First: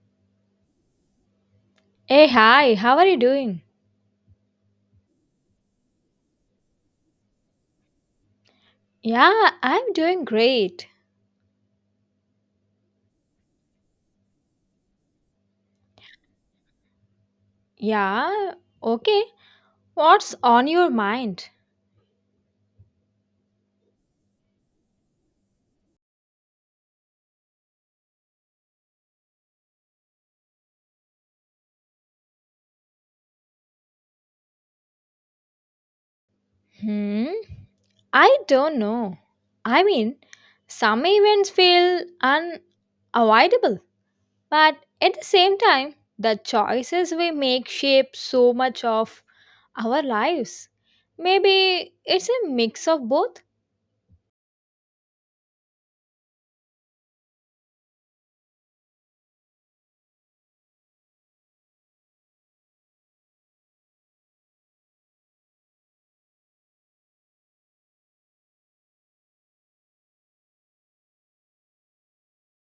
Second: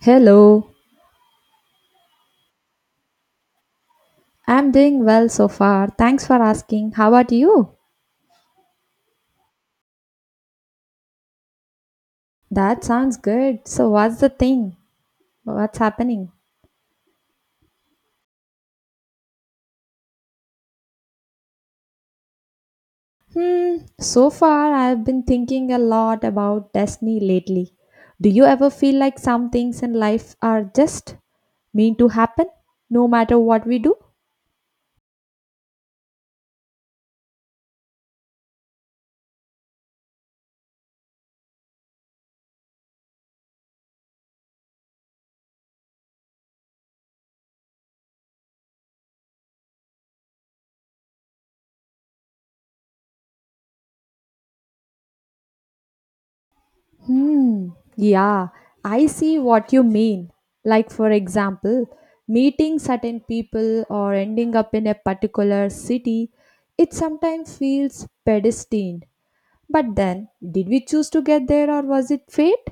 Hello, Hey, hi, how are you doing? I'm doing well so far. Thanks for asking. How about you? Yeah, I'm doing great. That sounds good. So, what's the thing? What's happening? Yeah, okay. What's on your mind? So far I've been thinking a lot about destiny lately. Do you ever feel like some things in life are just meant to happen, no matter what we do? Hmm, I don't know. I mean, some events feel unavoidable, but at the same time, the choices we make shape so much of our lives. Maybe it's a mix of both. Hmm. Yeah, I see what you mean. Like, for example, meeting certain people or ending up in a particular city, it sometimes feels predestined. But then, did we choose to get there or was it fate?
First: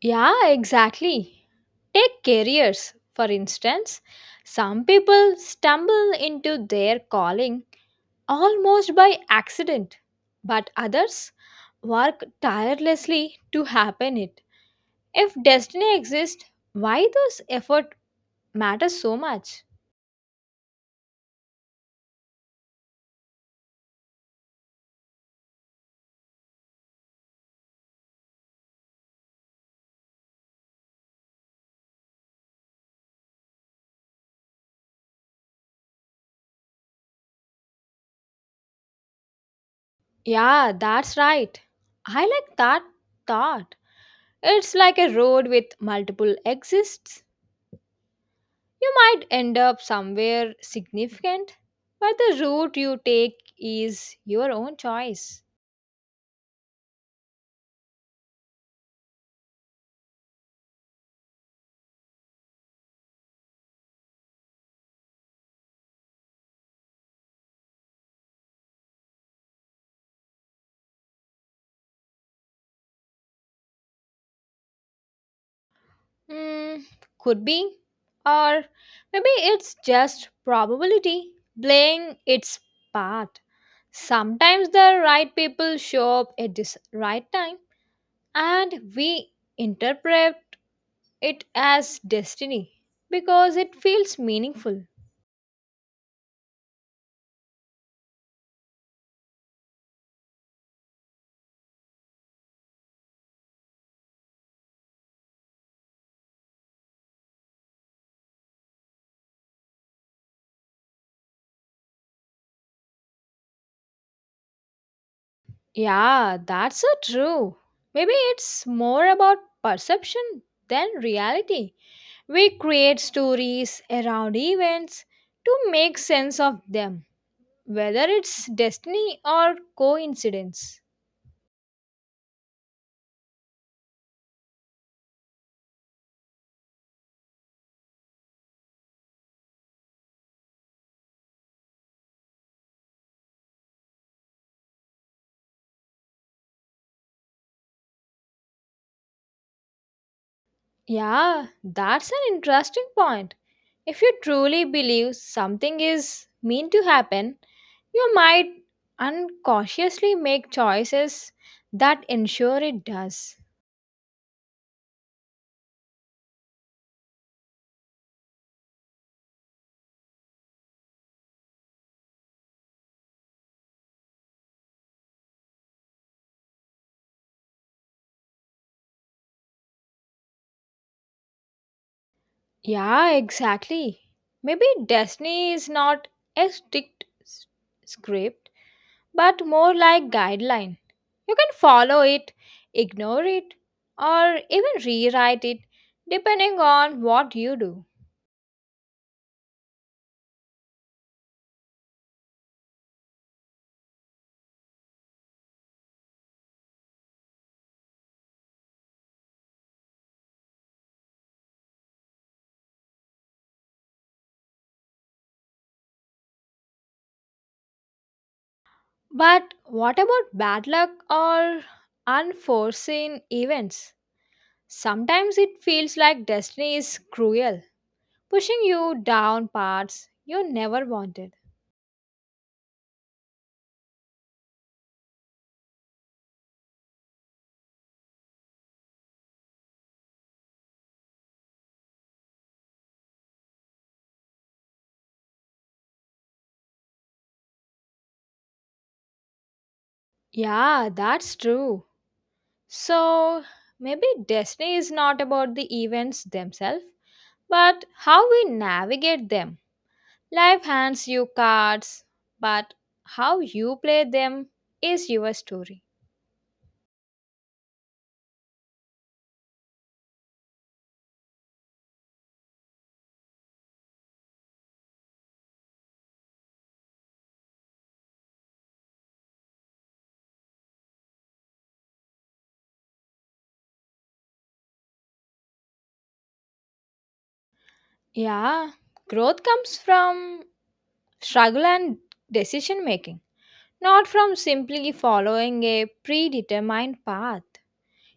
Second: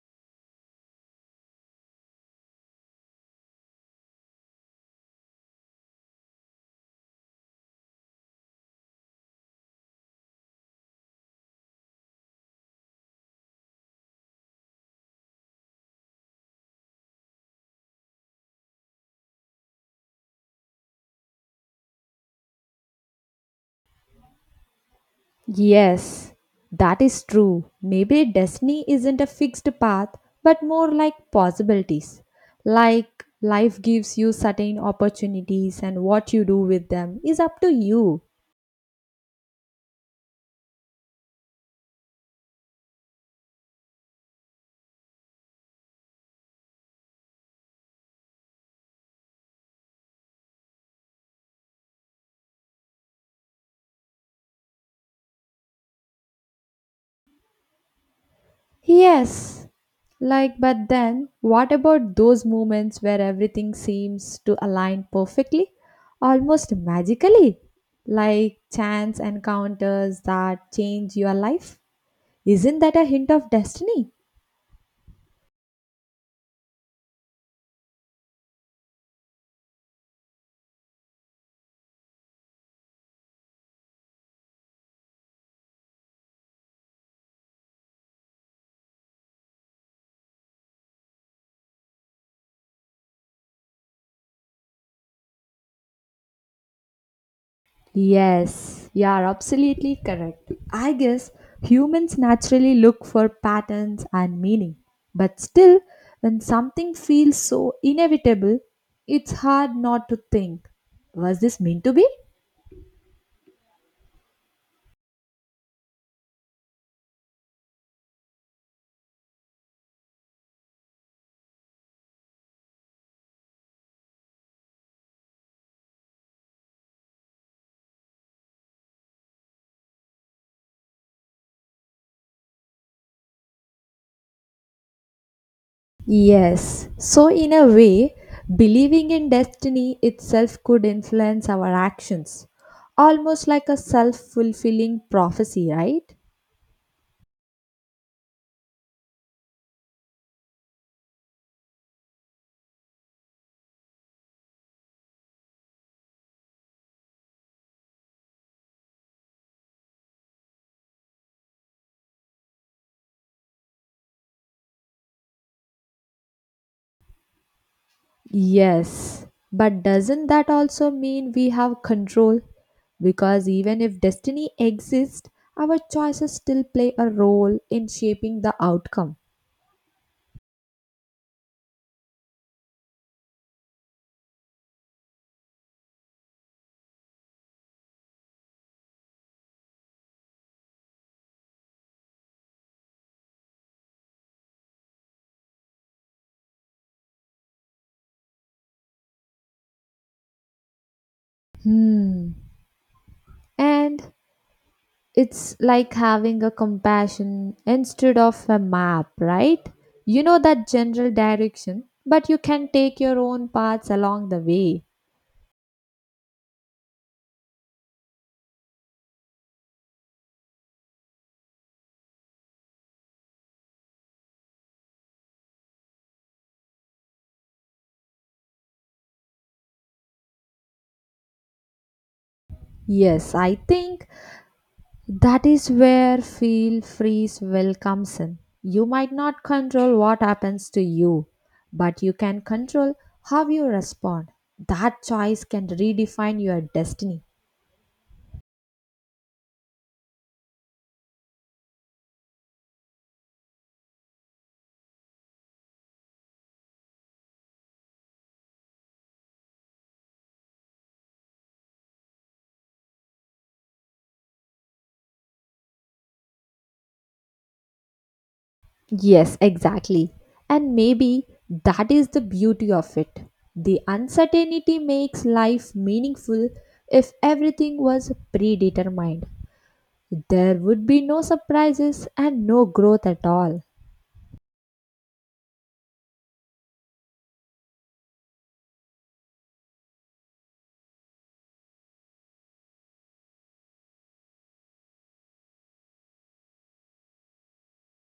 Yeah, exactly. Take careers, for instance. Some people stumble into their calling almost by accident, but others work tirelessly to happen it. If destiny exists, why does effort matter so much? Yes, that is true. Maybe destiny isn't a fixed path, but more like possibilities. Like, life gives you certain opportunities, and what you do with them is up to you. Yeah, that's right. I like that thought. It's like a road with multiple exits. You might end up somewhere significant, but the route you take is your own choice. Yes. Like, but then, what about those moments where everything seems to align perfectly, almost magically? Like chance encounters that change your life? Isn't that a hint of destiny? Hmm, could be. Or maybe it's just probability playing its part. Sometimes the right people show up at this right time, and we interpret it as destiny because it feels meaningful. Yes, you are absolutely correct. I guess humans naturally look for patterns and meaning. But still, when something feels so inevitable, it's hard not to think, was this meant to be? Yeah, that's so true. Maybe it's more about perception than reality. We create stories around events to make sense of them, whether it's destiny or coincidence. Yes. So, in a way, believing in destiny itself could influence our actions, almost like a self fulfilling prophecy, right? Yeah, that's an interesting point. If you truly believe something is meant to happen, you might unconsciously make choices that ensure it does. Yes. But doesn't that also mean we have control? Because even if destiny exists, our choices still play a role in shaping the outcome. Yeah, exactly. Maybe destiny is not a script, but more like guideline. You can follow it, ignore it, or even rewrite it depending on what you do. Hmm. And it's like having a compassion instead of a map, right? You know that general direction, but you can take your own paths along the way. But what about bad luck or unforeseen events? Sometimes it feels like destiny is cruel, pushing you down paths you never wanted. Yes, I think that is where feel freeze will comes in. You might not control what happens to you, but you can control how you respond. That choice can redefine your destiny. Yeah, that's true. So maybe destiny is not about the events themselves, but how we navigate them. Life hands you cards, but how you play them is your story. Yes, exactly. And maybe that is the beauty of it. The uncertainty makes life meaningful if everything was predetermined. There would be no surprises and no growth at all. Yeah, growth comes from struggle and decision making, not from simply following a predetermined path.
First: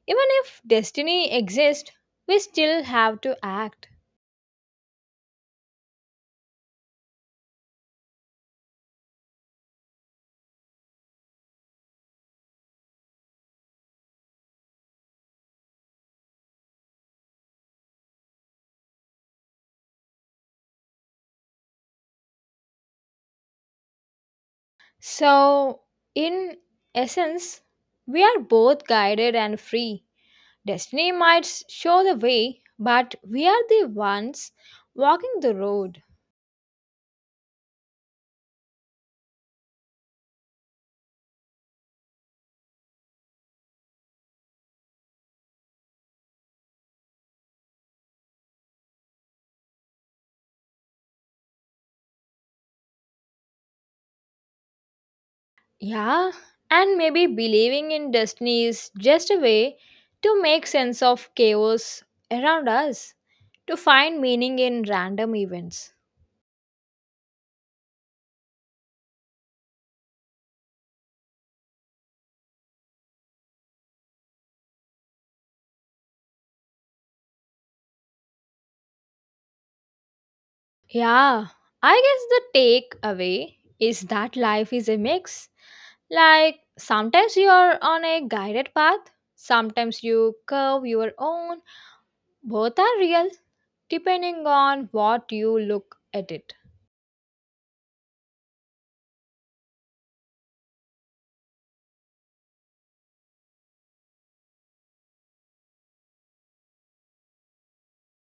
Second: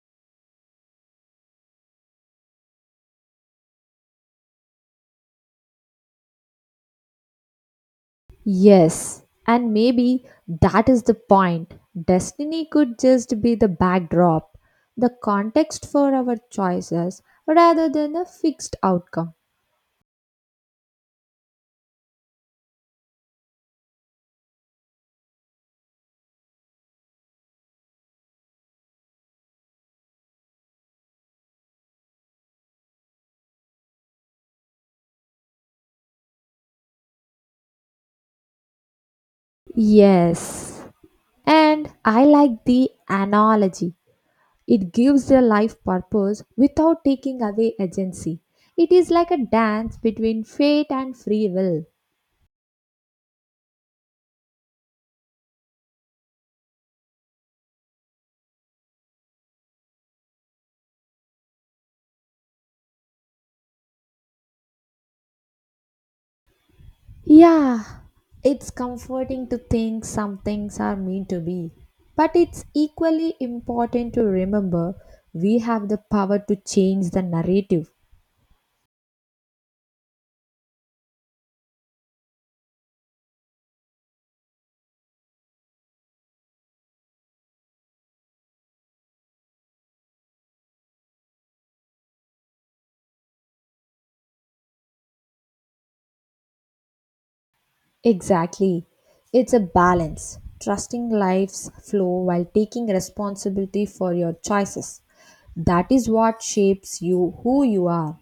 Even if destiny exists, we still have to act. Yes, and maybe that is the point. Destiny could just be the backdrop, the context for our choices rather than a fixed outcome. So, in essence, we are both guided and free. Destiny show the way, but we are the ones walking the road. Yes, and I like the analogy. It gives their life purpose without taking away agency. It is like a dance between fate and free will. Yeah, and maybe believing in destiny is just a way to make sense of chaos around us, to find meaning in random events. Yeah, it's comforting to think some things are meant to be. But it's equally important to remember we have the power to change the narrative. Yeah, I guess the takeaway is that life is a mix. Like sometimes you are on a guided path, sometimes you curve your own. Both are real, depending on what you look at it. Exactly. It's a balance, trusting life's flow while taking responsibility for your choices. That is what shapes you who you are.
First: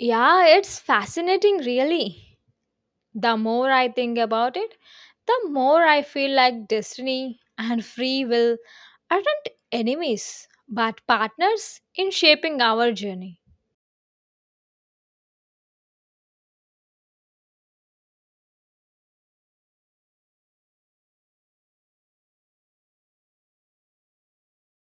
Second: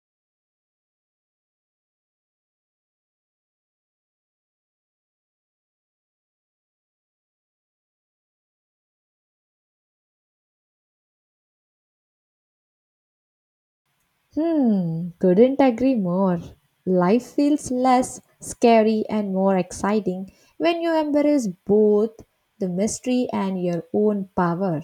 Yeah, it's fascinating, really. The more I think about it, the more I feel like destiny and free will aren't enemies, but partners in shaping our journey. Hmm, couldn't agree more. Life feels less scary and more exciting when you embrace both the mystery and your own power.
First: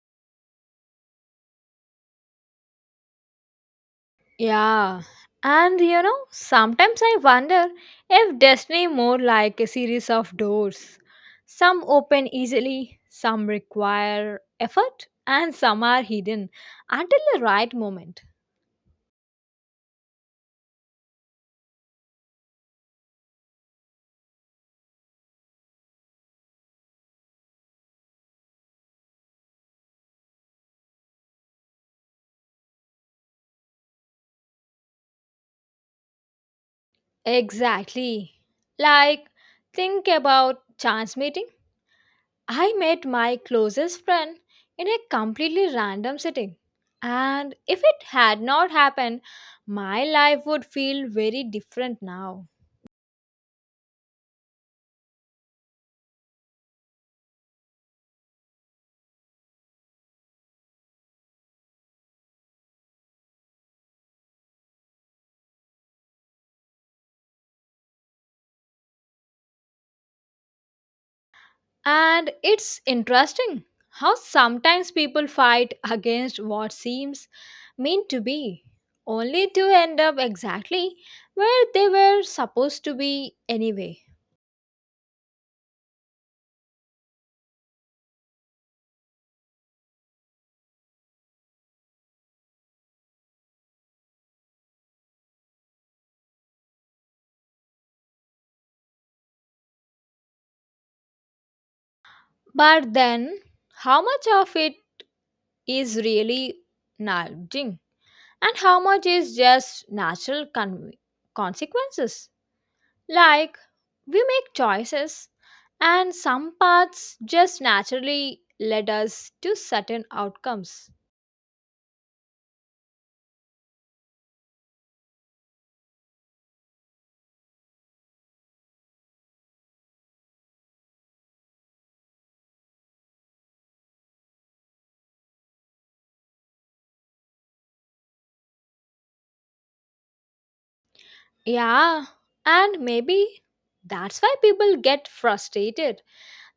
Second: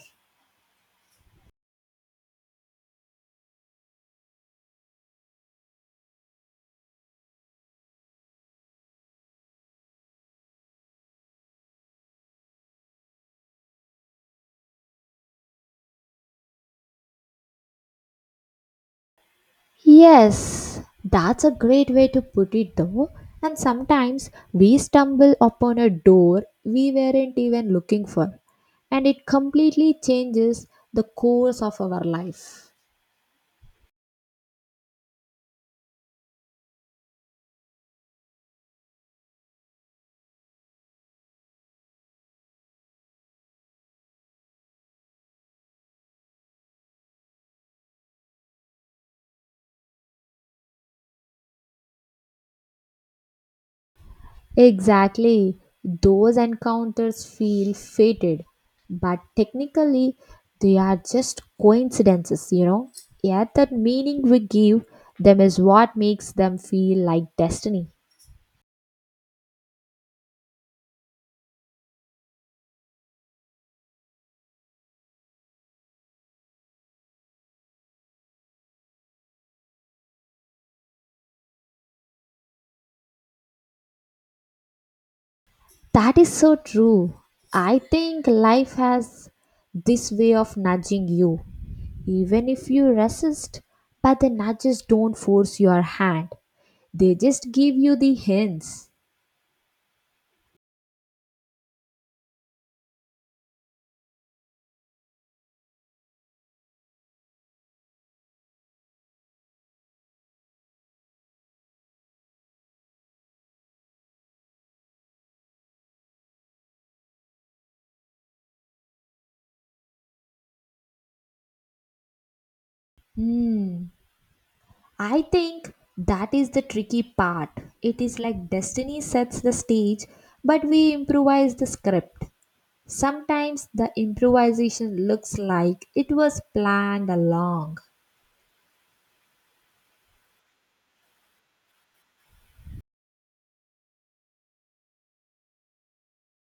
Yeah, and you know, sometimes I wonder if destiny more like a series of doors. Some open easily, some require effort, and some are hidden until the right moment. Yes, that's a great way to put it though. And sometimes we stumble upon a door we weren't even looking for, and it completely changes the course of our life. Exactly. Like, think about chance meeting. I met my closest friend in a completely random setting. And if it had not happened, my life would feel very different now. Exactly. Those encounters feel fated, but technically they are just coincidences, Yet that meaning we give them is what makes them feel like destiny. And it's interesting how sometimes people fight against what seems meant to be, only to end up exactly where they were supposed to be anyway. That is so true. I think life has this way of nudging you, even if you resist, but the nudges don't force your hand. They just give you the hints. But then, how much of it is really nudging, and how much is just consequences? Like, we make choices, and some paths just naturally lead us to certain outcomes. Hmm. I think that is the tricky part. It is like destiny sets the stage, but we improvise the script. Sometimes the improvisation looks like it was planned along. Yeah, and maybe that's why people get frustrated.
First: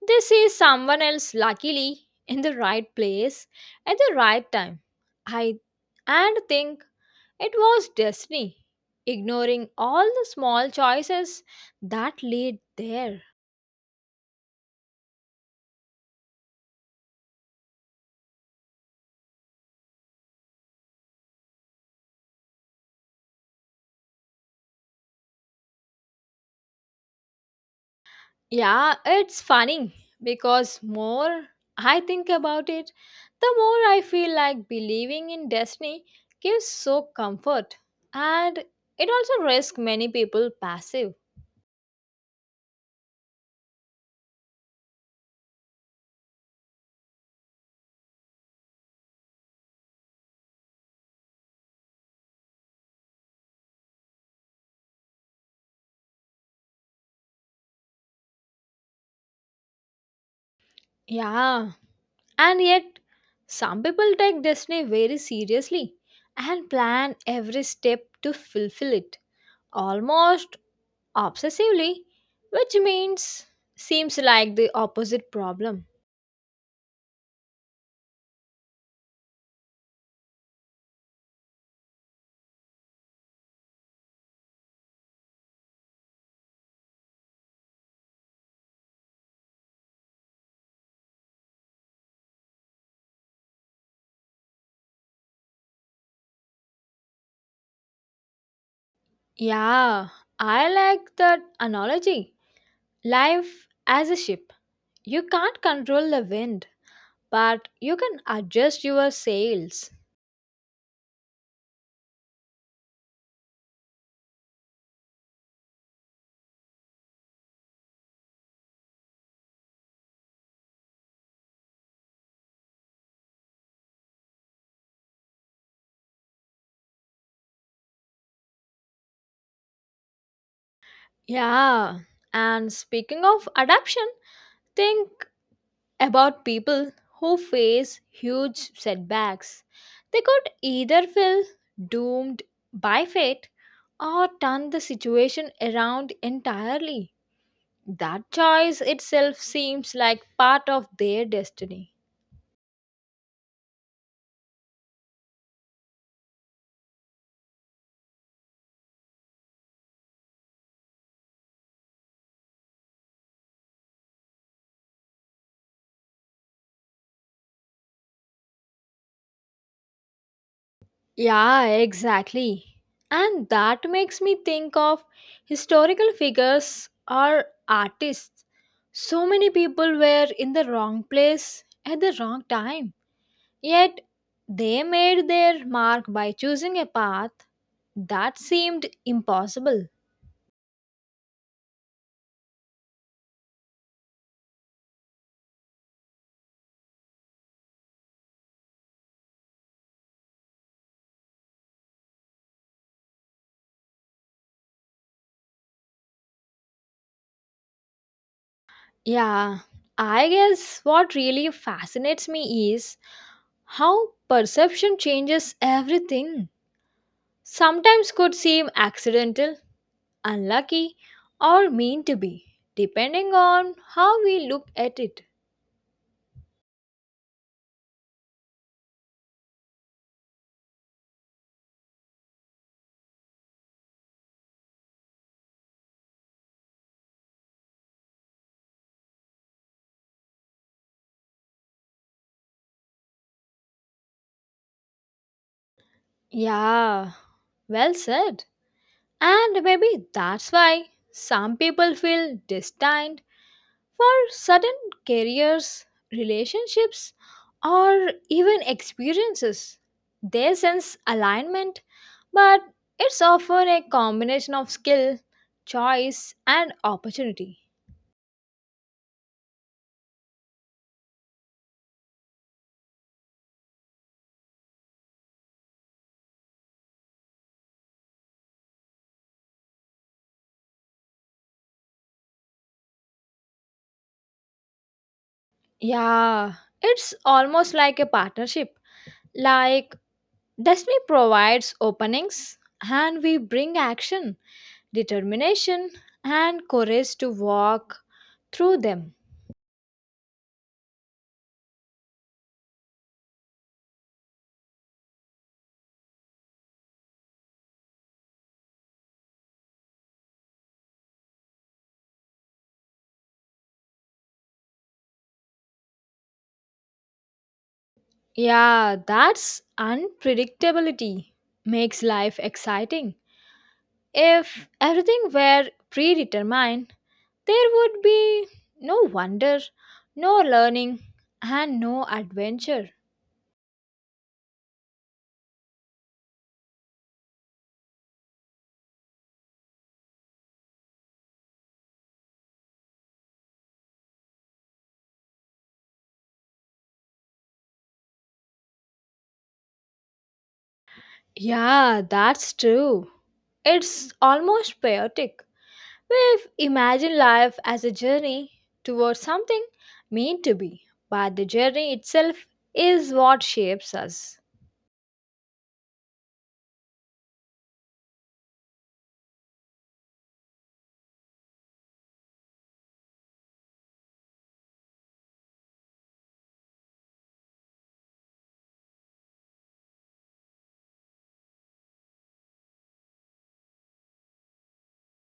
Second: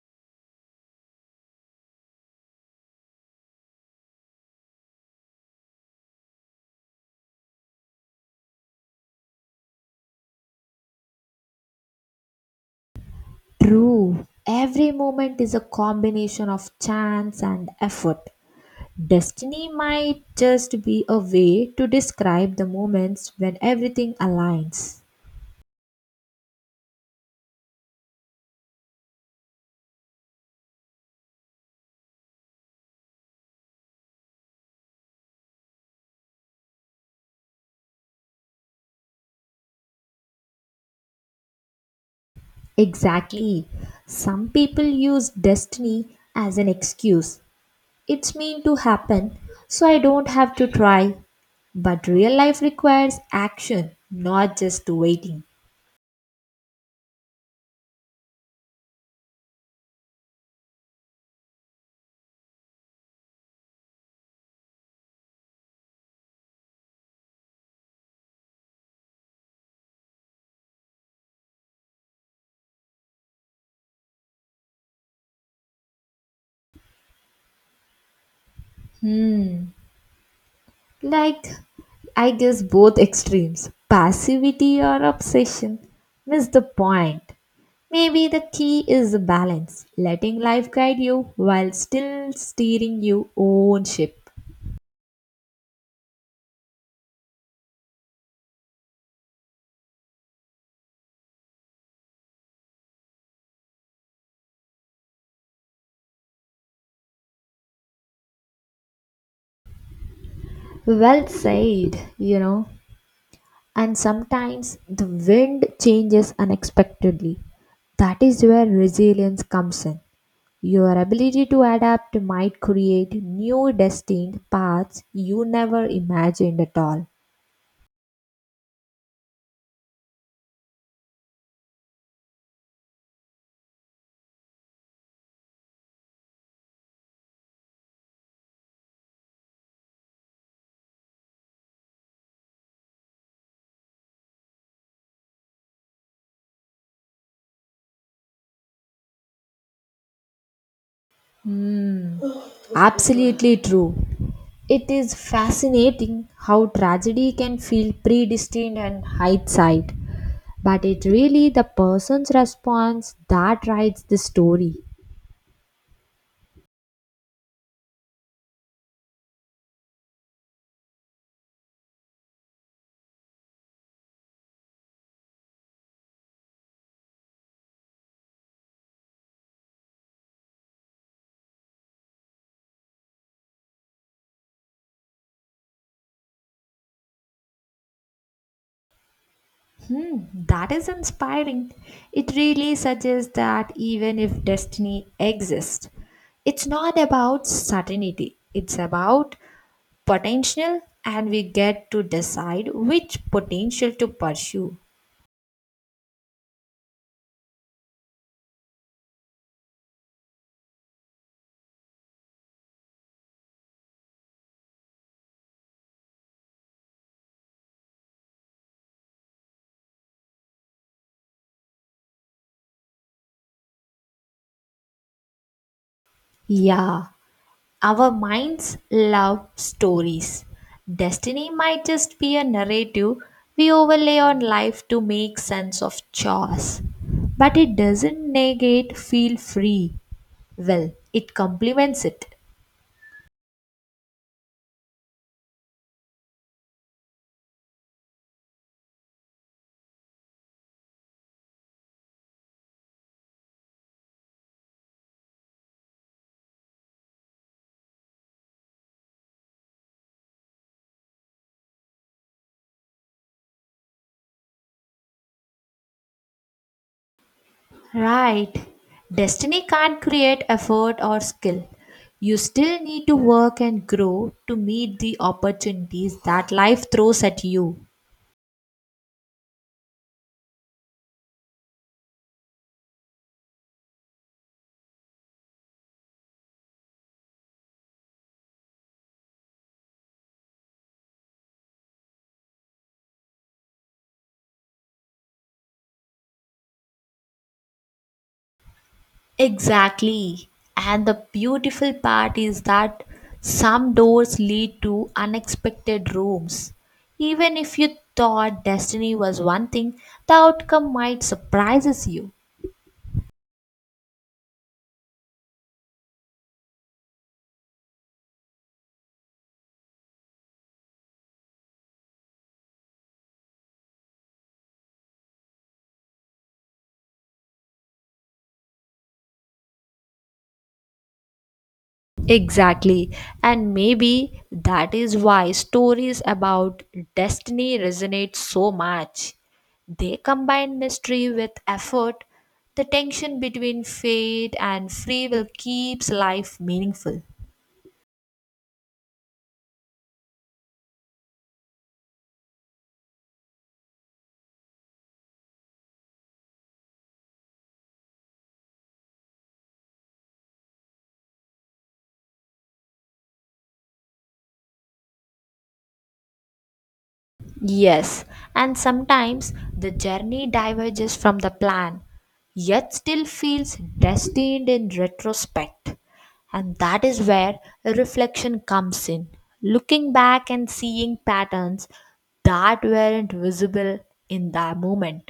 They see someone else luckily in the right place at the right time. I and think it was destiny, ignoring all the small choices that lead there. True, every moment is a combination of chance and effort. Destiny might just be a way to describe the moments when everything aligns. Yeah, it's funny because more I think about it, the more I feel like believing in destiny gives so comfort and it also risks many people passive. Exactly. Some people use destiny as an excuse. It's meant to happen, so I don't have to try. But real life requires action, not just waiting. Yeah, and yet some people take destiny very seriously and plan every step to fulfill it almost obsessively, which means seems like the opposite problem. Hmm. Like, I guess both extremes, passivity or obsession, miss the point. Maybe the key is the balance, letting life guide you while still steering your own ship. Yeah, I like that analogy. Life as a ship. You can't control the wind, but you can adjust your sails. Well said, And sometimes the wind changes unexpectedly. That is where resilience comes in. Your ability to adapt might create new destined paths you never imagined at all. Yeah, and speaking of adaptation, think about people who face huge setbacks. They could either feel doomed by fate or turn the situation around entirely. That choice itself seems like part of their destiny. Hmm. Absolutely true. It is fascinating how tragedy can feel predestined and hindsight, but it really the person's response that writes the story. Yeah, exactly. And that makes me think of historical figures or artists. So many people were in the wrong place at the wrong time. Yet they made their mark by choosing a path that seemed impossible. Hmm, that is inspiring. It really suggests that even if destiny exists, it's not about certainty, it's about potential and we get to decide which potential to pursue. Yeah, I guess what really fascinates me is how perception changes everything. Sometimes could seem accidental, unlucky, or mean to be, depending on how we look at it. Yeah, our minds love stories. Destiny might just be a narrative we overlay on life to make sense of chores, but it doesn't negate feel free. Well, it complements it. Yeah, well said. And maybe that's why some people feel destined for certain careers, relationships, or even experiences. They sense alignment, but it's often a combination of skill, choice, and opportunity. Right. Destiny can't create effort or skill. You still need to work and grow to meet the opportunities that life throws at you. Yeah, it's almost like a partnership. Like destiny provides openings, and we bring action, determination, and courage to walk through them. Exactly. And the beautiful part is that some doors lead to unexpected rooms. Even if you thought destiny was one thing, the outcome might surprises you. Yeah, that's unpredictability makes life exciting. If everything were predetermined, there would be no wonder, no learning, and no adventure. Exactly. And maybe that is why stories about destiny resonate so much. They combine mystery with effort. The tension between fate and free will keeps life meaningful. Yeah, that's true. It's almost chaotic. We've imagined life as a journey towards something meant to be, but the journey itself is what shapes us. Yes, and sometimes the journey diverges from the plan, yet still feels destined in retrospect. And that is where reflection comes in. Looking back and seeing patterns that weren't visible in that moment.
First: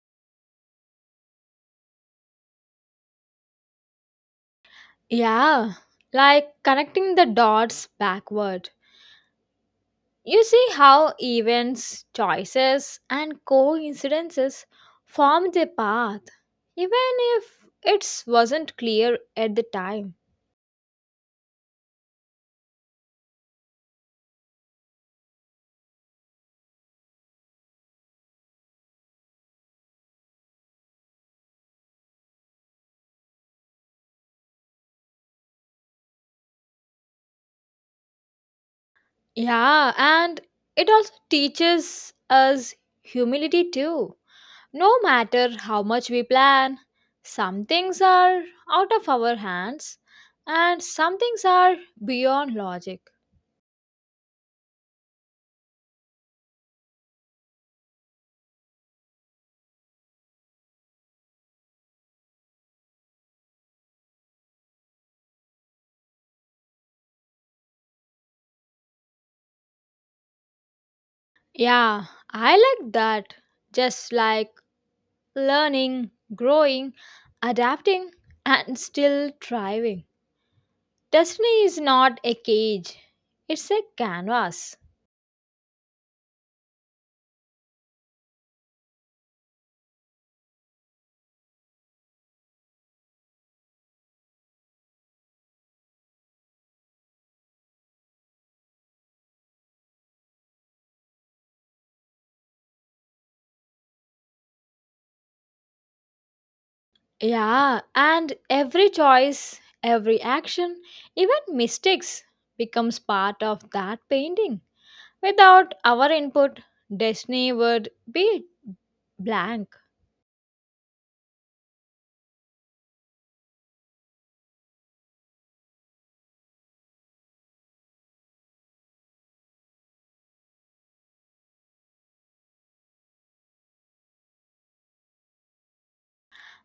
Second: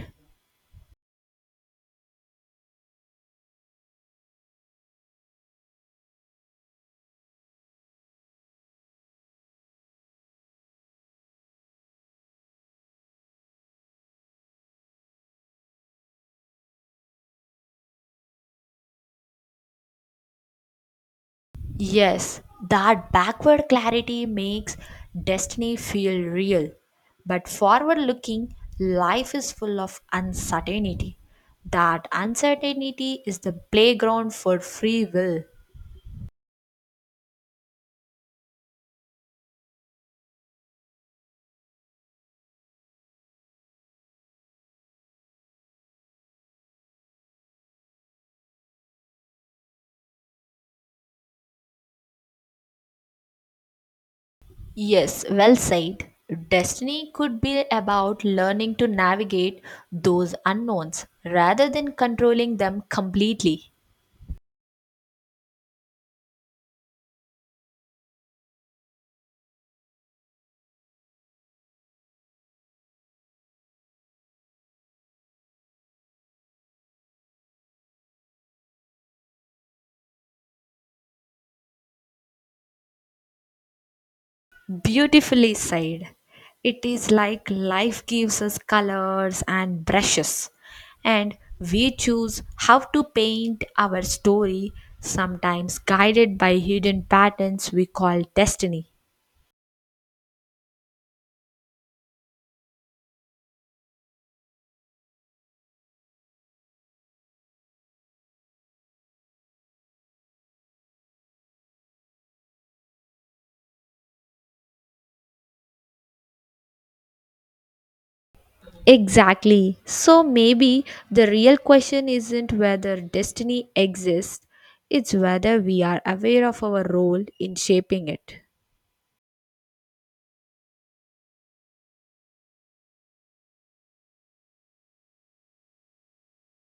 Yeah, like connecting the dots backward. You see how events, choices, and coincidences form a path, even if it wasn't clear at the time. Yes, that backward clarity makes destiny feel real. But forward looking, life is full of uncertainty. That uncertainty is the playground for free will. Yeah, and it also teaches us humility too. No matter how much we plan, some things are out of our hands and some things are beyond logic. Yes, well said. Destiny could be about learning to navigate those unknowns rather than controlling them completely. Yeah, I like that. Just like learning, growing, adapting, and still thriving. Destiny is not a cage, it's a canvas. Beautifully said. It is like life gives us colors and brushes, and we choose how to paint our story, sometimes guided by hidden patterns we call destiny. Yeah, and every choice, every action, even mistakes becomes part of that painting. Without our input, destiny would be blank. Exactly. So maybe the real question isn't whether destiny exists, it's whether we are aware of our role in shaping it.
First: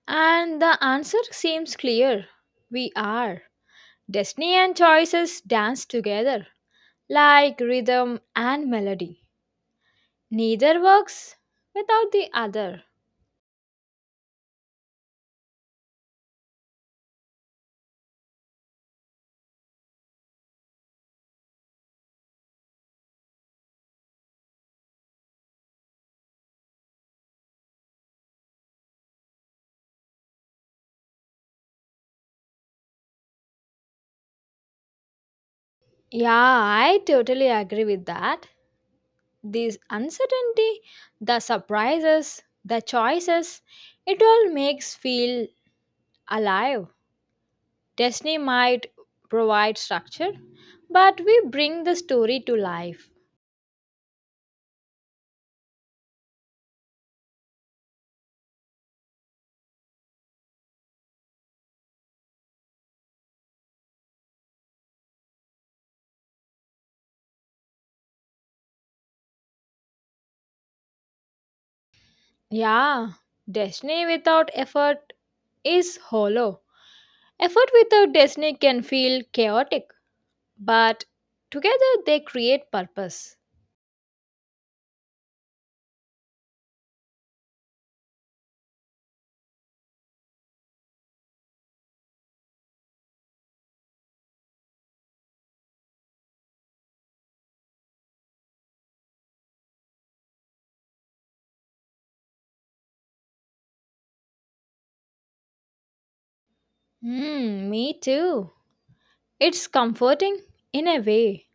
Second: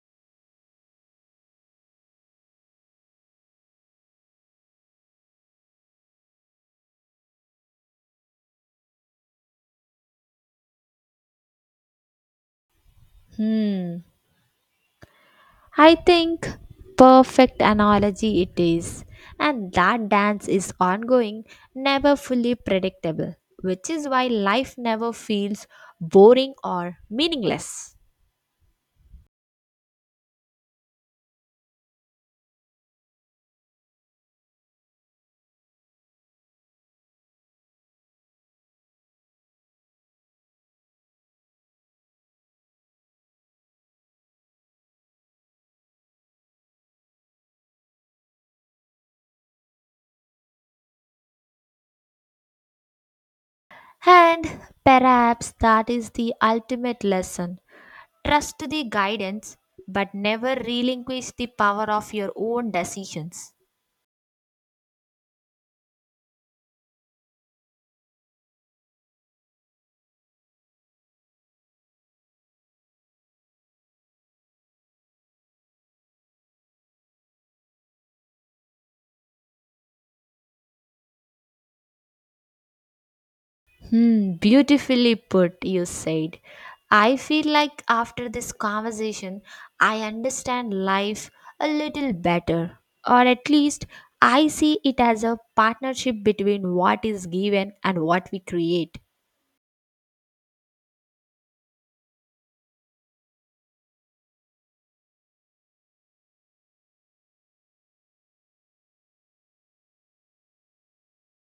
And the answer seems clear. We are. Destiny and choices dance together, like rhythm and melody. Neither works without the other. Hmm. I think perfect analogy it is. And that dance is ongoing, never fully predictable, which is why life never feels boring or meaningless. Yeah, I totally agree with that. This uncertainty, the surprises, the choices, it all makes feel alive. Disney might provide structure, but we bring the story to life. And perhaps that is the ultimate lesson. Trust the guidance, but never relinquish the power of your own decisions. Yeah, Disney without effort is hollow. Effort without Disney can feel chaotic, but together they create purpose. Hmm, beautifully put, you said. I feel like after this conversation, I understand life a little better, or at least I see it as a partnership between what is given and what we create. Me too. It's comforting in a way.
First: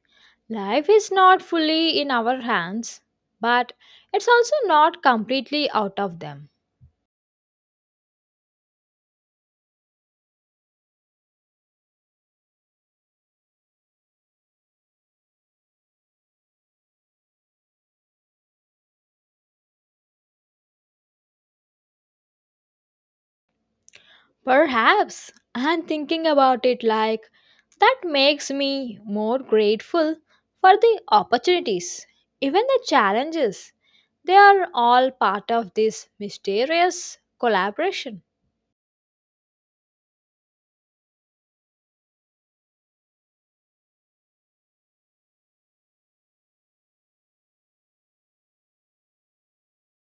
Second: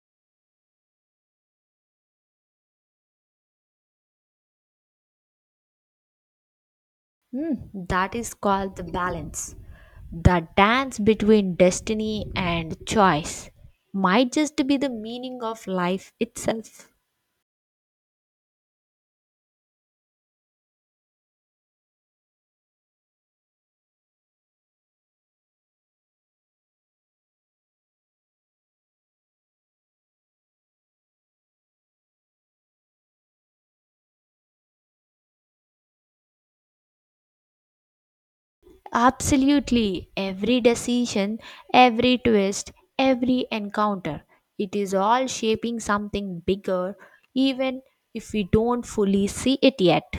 Life is not fully in our hands, but it's also not completely out of them. Hmm, that is called the balance. The dance between destiny and choice might just be the meaning of life itself. Perhaps, and thinking about it like that makes me more grateful for the opportunities, even the challenges. They are all part of this mysterious collaboration. Absolutely, every decision, every twist, every encounter, it is all shaping something bigger, even if we don't fully see it yet.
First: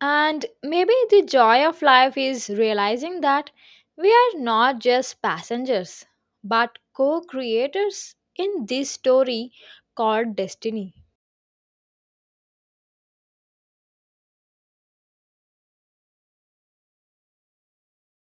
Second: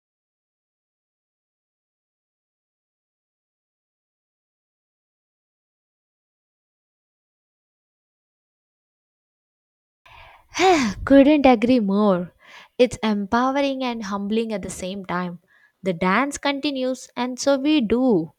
And maybe the joy of life is realizing that we are not just passengers, but co creators in this story called destiny. Couldn't agree more. It's empowering and humbling at the same time. The dance continues, and so we do.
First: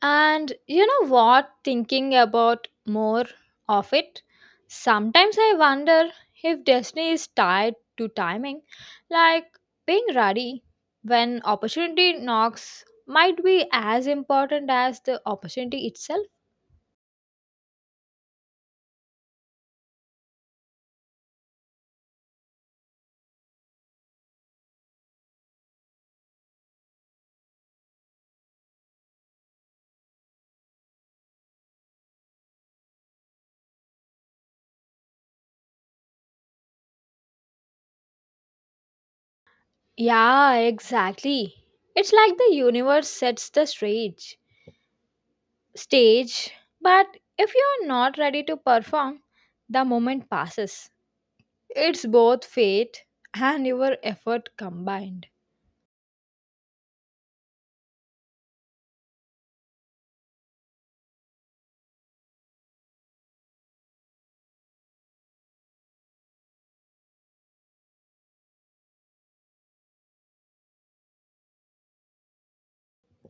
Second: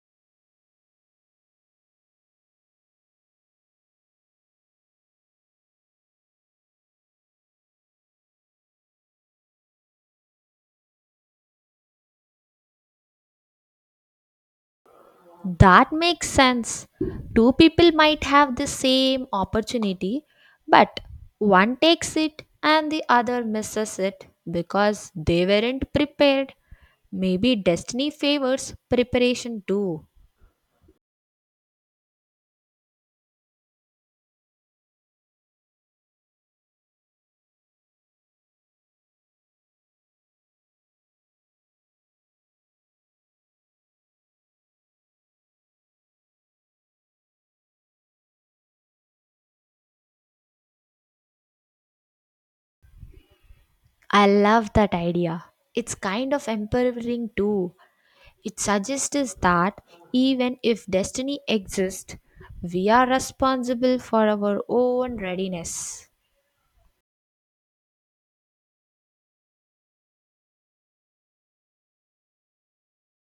And you know what? Thinking about more of it, sometimes I wonder if destiny is tied to timing, like being ready when opportunity knocks might be as important as the opportunity That itself. makes sense. Two people might have the same opportunity, but one takes it and the other misses it because they weren't prepared. Maybe destiny favors preparation too. Yeah, exactly. It's like the universe sets the stage. Stage, but if you are not ready to perform, the moment passes. It's both fate and your I effort love that combined. idea. It's kind of empowering too. It suggests that even if destiny exists, we are responsible for our own readiness.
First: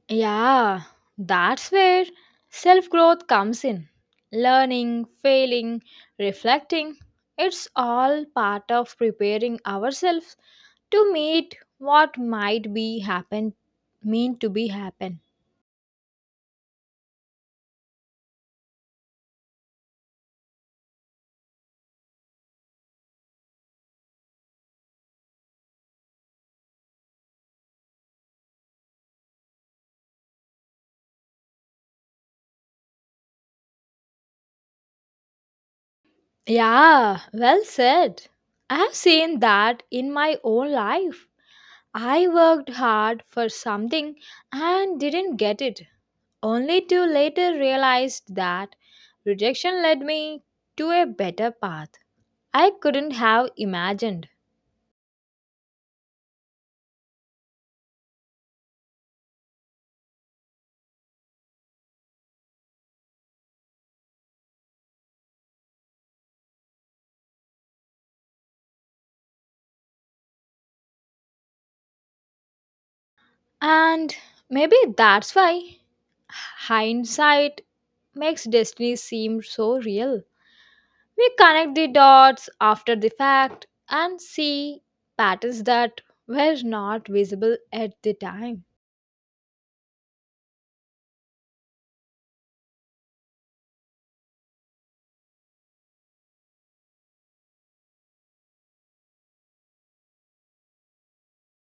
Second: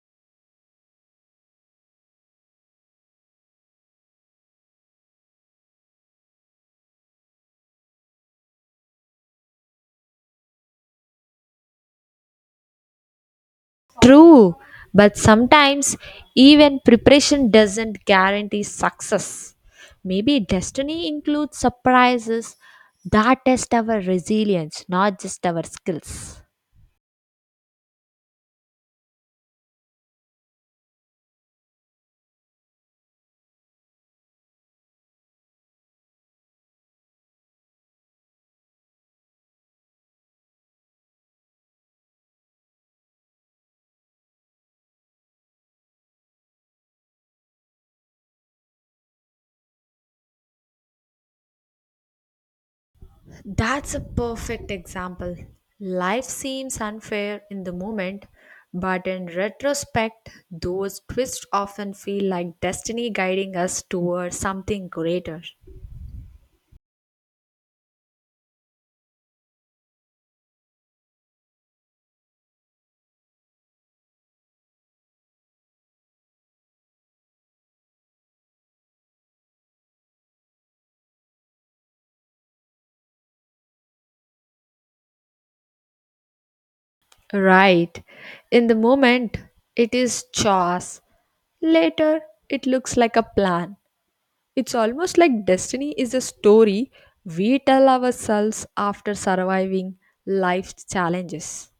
Yeah, that's where self growth comes in. Learning, failing, reflecting. It's all part of preparing ourselves to meet what might be happen mean to True, be but happen. sometimes even preparation doesn't guarantee success. Maybe destiny includes surprises that test our resilience, not just our skills. Yeah, well said. I have seen that in my own life. I worked hard for something and didn't get it, only to later realize that rejection led me to a better path I couldn't have That's a imagined. perfect example. Life seems unfair in the moment, but in retrospect, those twists often feel like destiny guiding us toward something greater. And maybe that's why hindsight makes destiny seem so real. We connect the dots after the fact and see patterns that were not visible Right. at the time. In the moment, it is chaos. Later, it looks like a plan. It's almost like destiny is a story we tell ourselves after surviving life's challenges.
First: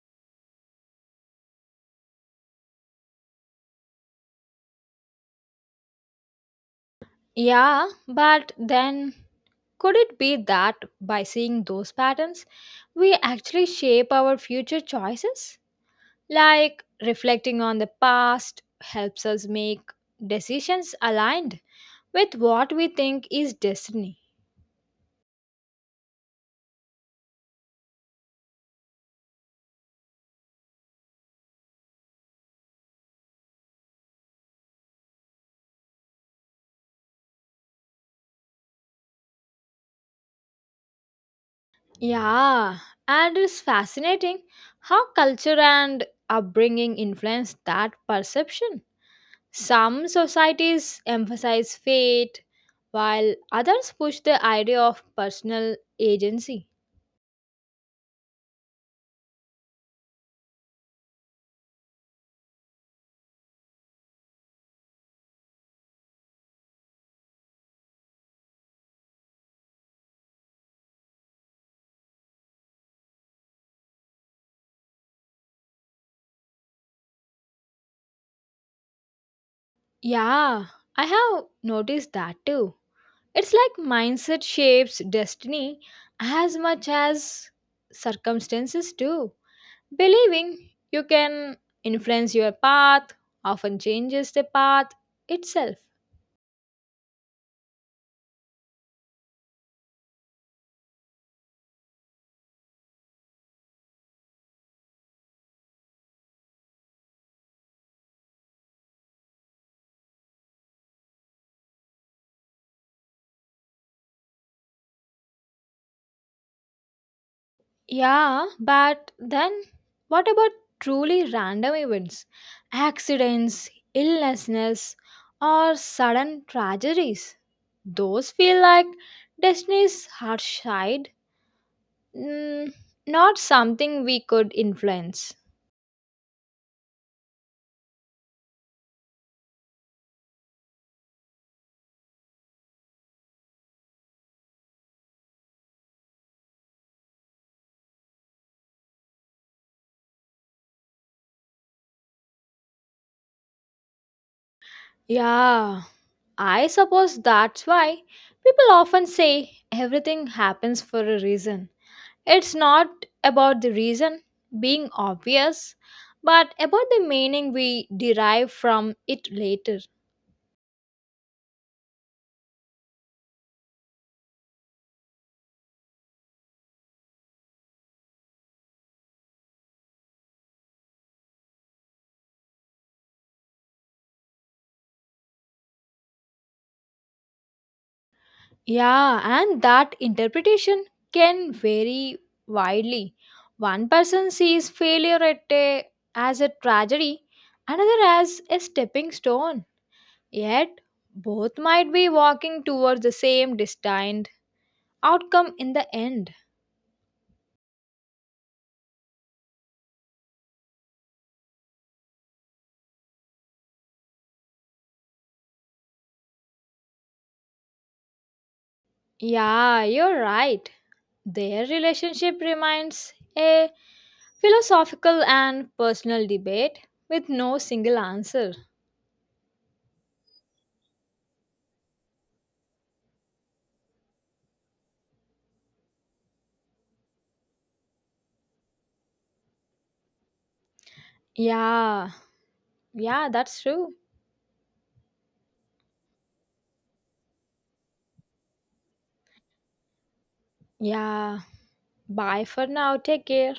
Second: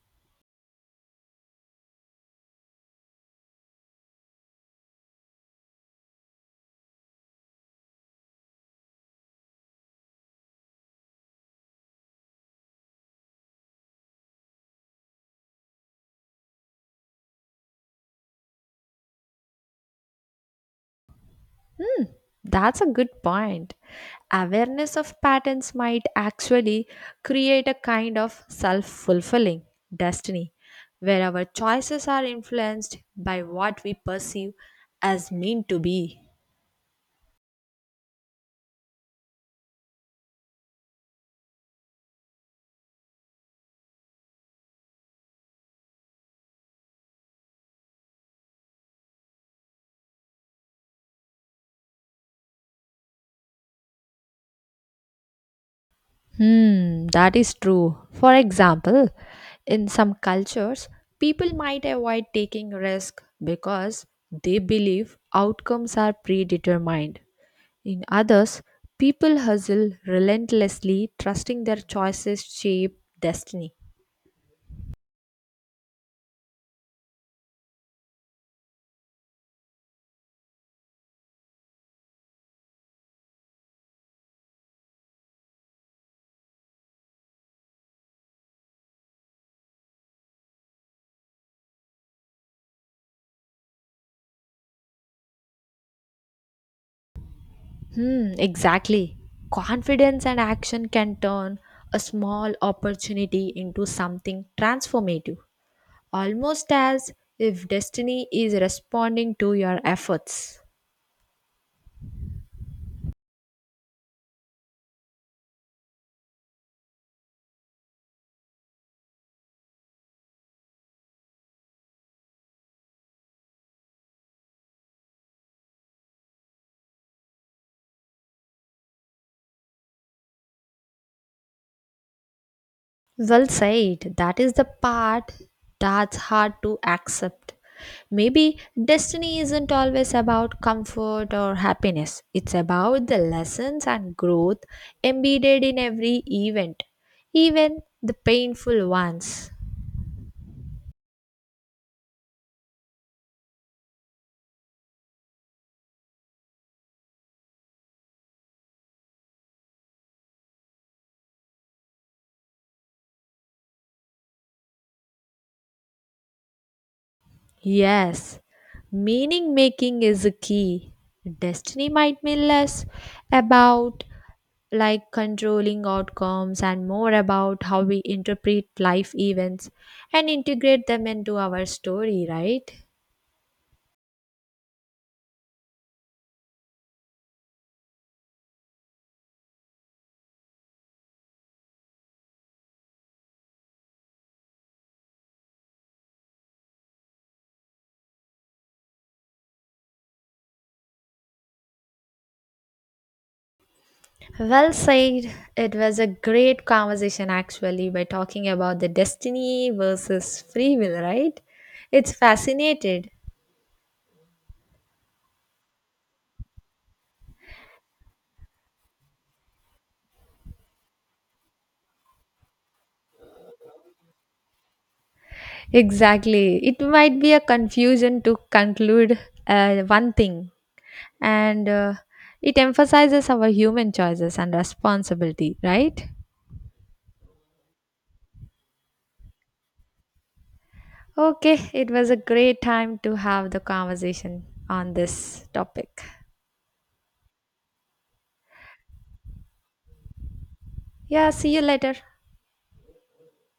Yeah, but then could it be that by seeing those patterns, we actually shape our future choices? Like reflecting on the past helps us make decisions aligned with what That's a we good think is point. destiny. Awareness of patterns might actually create a kind of self fulfilling destiny where our choices are influenced by what we perceive as mean to be. Yeah, and it's fascinating how culture and upbringing influence that perception. Some societies emphasize fate, while others push the idea of personal agency. Hmm, that is true. For example, in some cultures, people might avoid taking risk because they believe outcomes are predetermined. In others, people hustle relentlessly, trusting their choices shape destiny. Yeah, I have noticed that too. It's like mindset shapes destiny as much as circumstances do. Believing you can influence your path often changes the path itself. Hmm, exactly. Confidence and action can turn a small opportunity into something transformative, almost as if destiny is responding to your efforts. Yeah, but then what about truly random events, accidents, illnesses, or sudden tragedies? Those feel like destiny's harsh side, mm, not Well something said. we That could is the influence. part that's hard to accept. Maybe destiny isn't always about comfort or happiness, it's about the lessons and growth embedded in every event, even the painful ones. Yeah, I suppose that's why people often say everything happens for a reason. It's not about the reason being obvious, but about the meaning we Yes, derive from it meaning later. making is a key. Destiny might be less about like controlling outcomes and more about how we interpret life events and integrate them into our story, right? Yeah, and that interpretation can vary widely. One person sees failure as a tragedy, another as a stepping stone. Yet, both might be walking towards the same destined Well said. outcome in It the was a end. great conversation actually by talking about the destiny versus free will, right? It's fascinated. Yeah, you're right. Their relationship remains a philosophical and personal Exactly. It debate might with be a no single confusion to answer. conclude one thing, and it emphasizes our human choices and responsibility, right? Okay, it was Yeah, a great time to yeah, have the that's true. conversation on this topic. Yeah, Yeah, see you later. bye for now. Take care.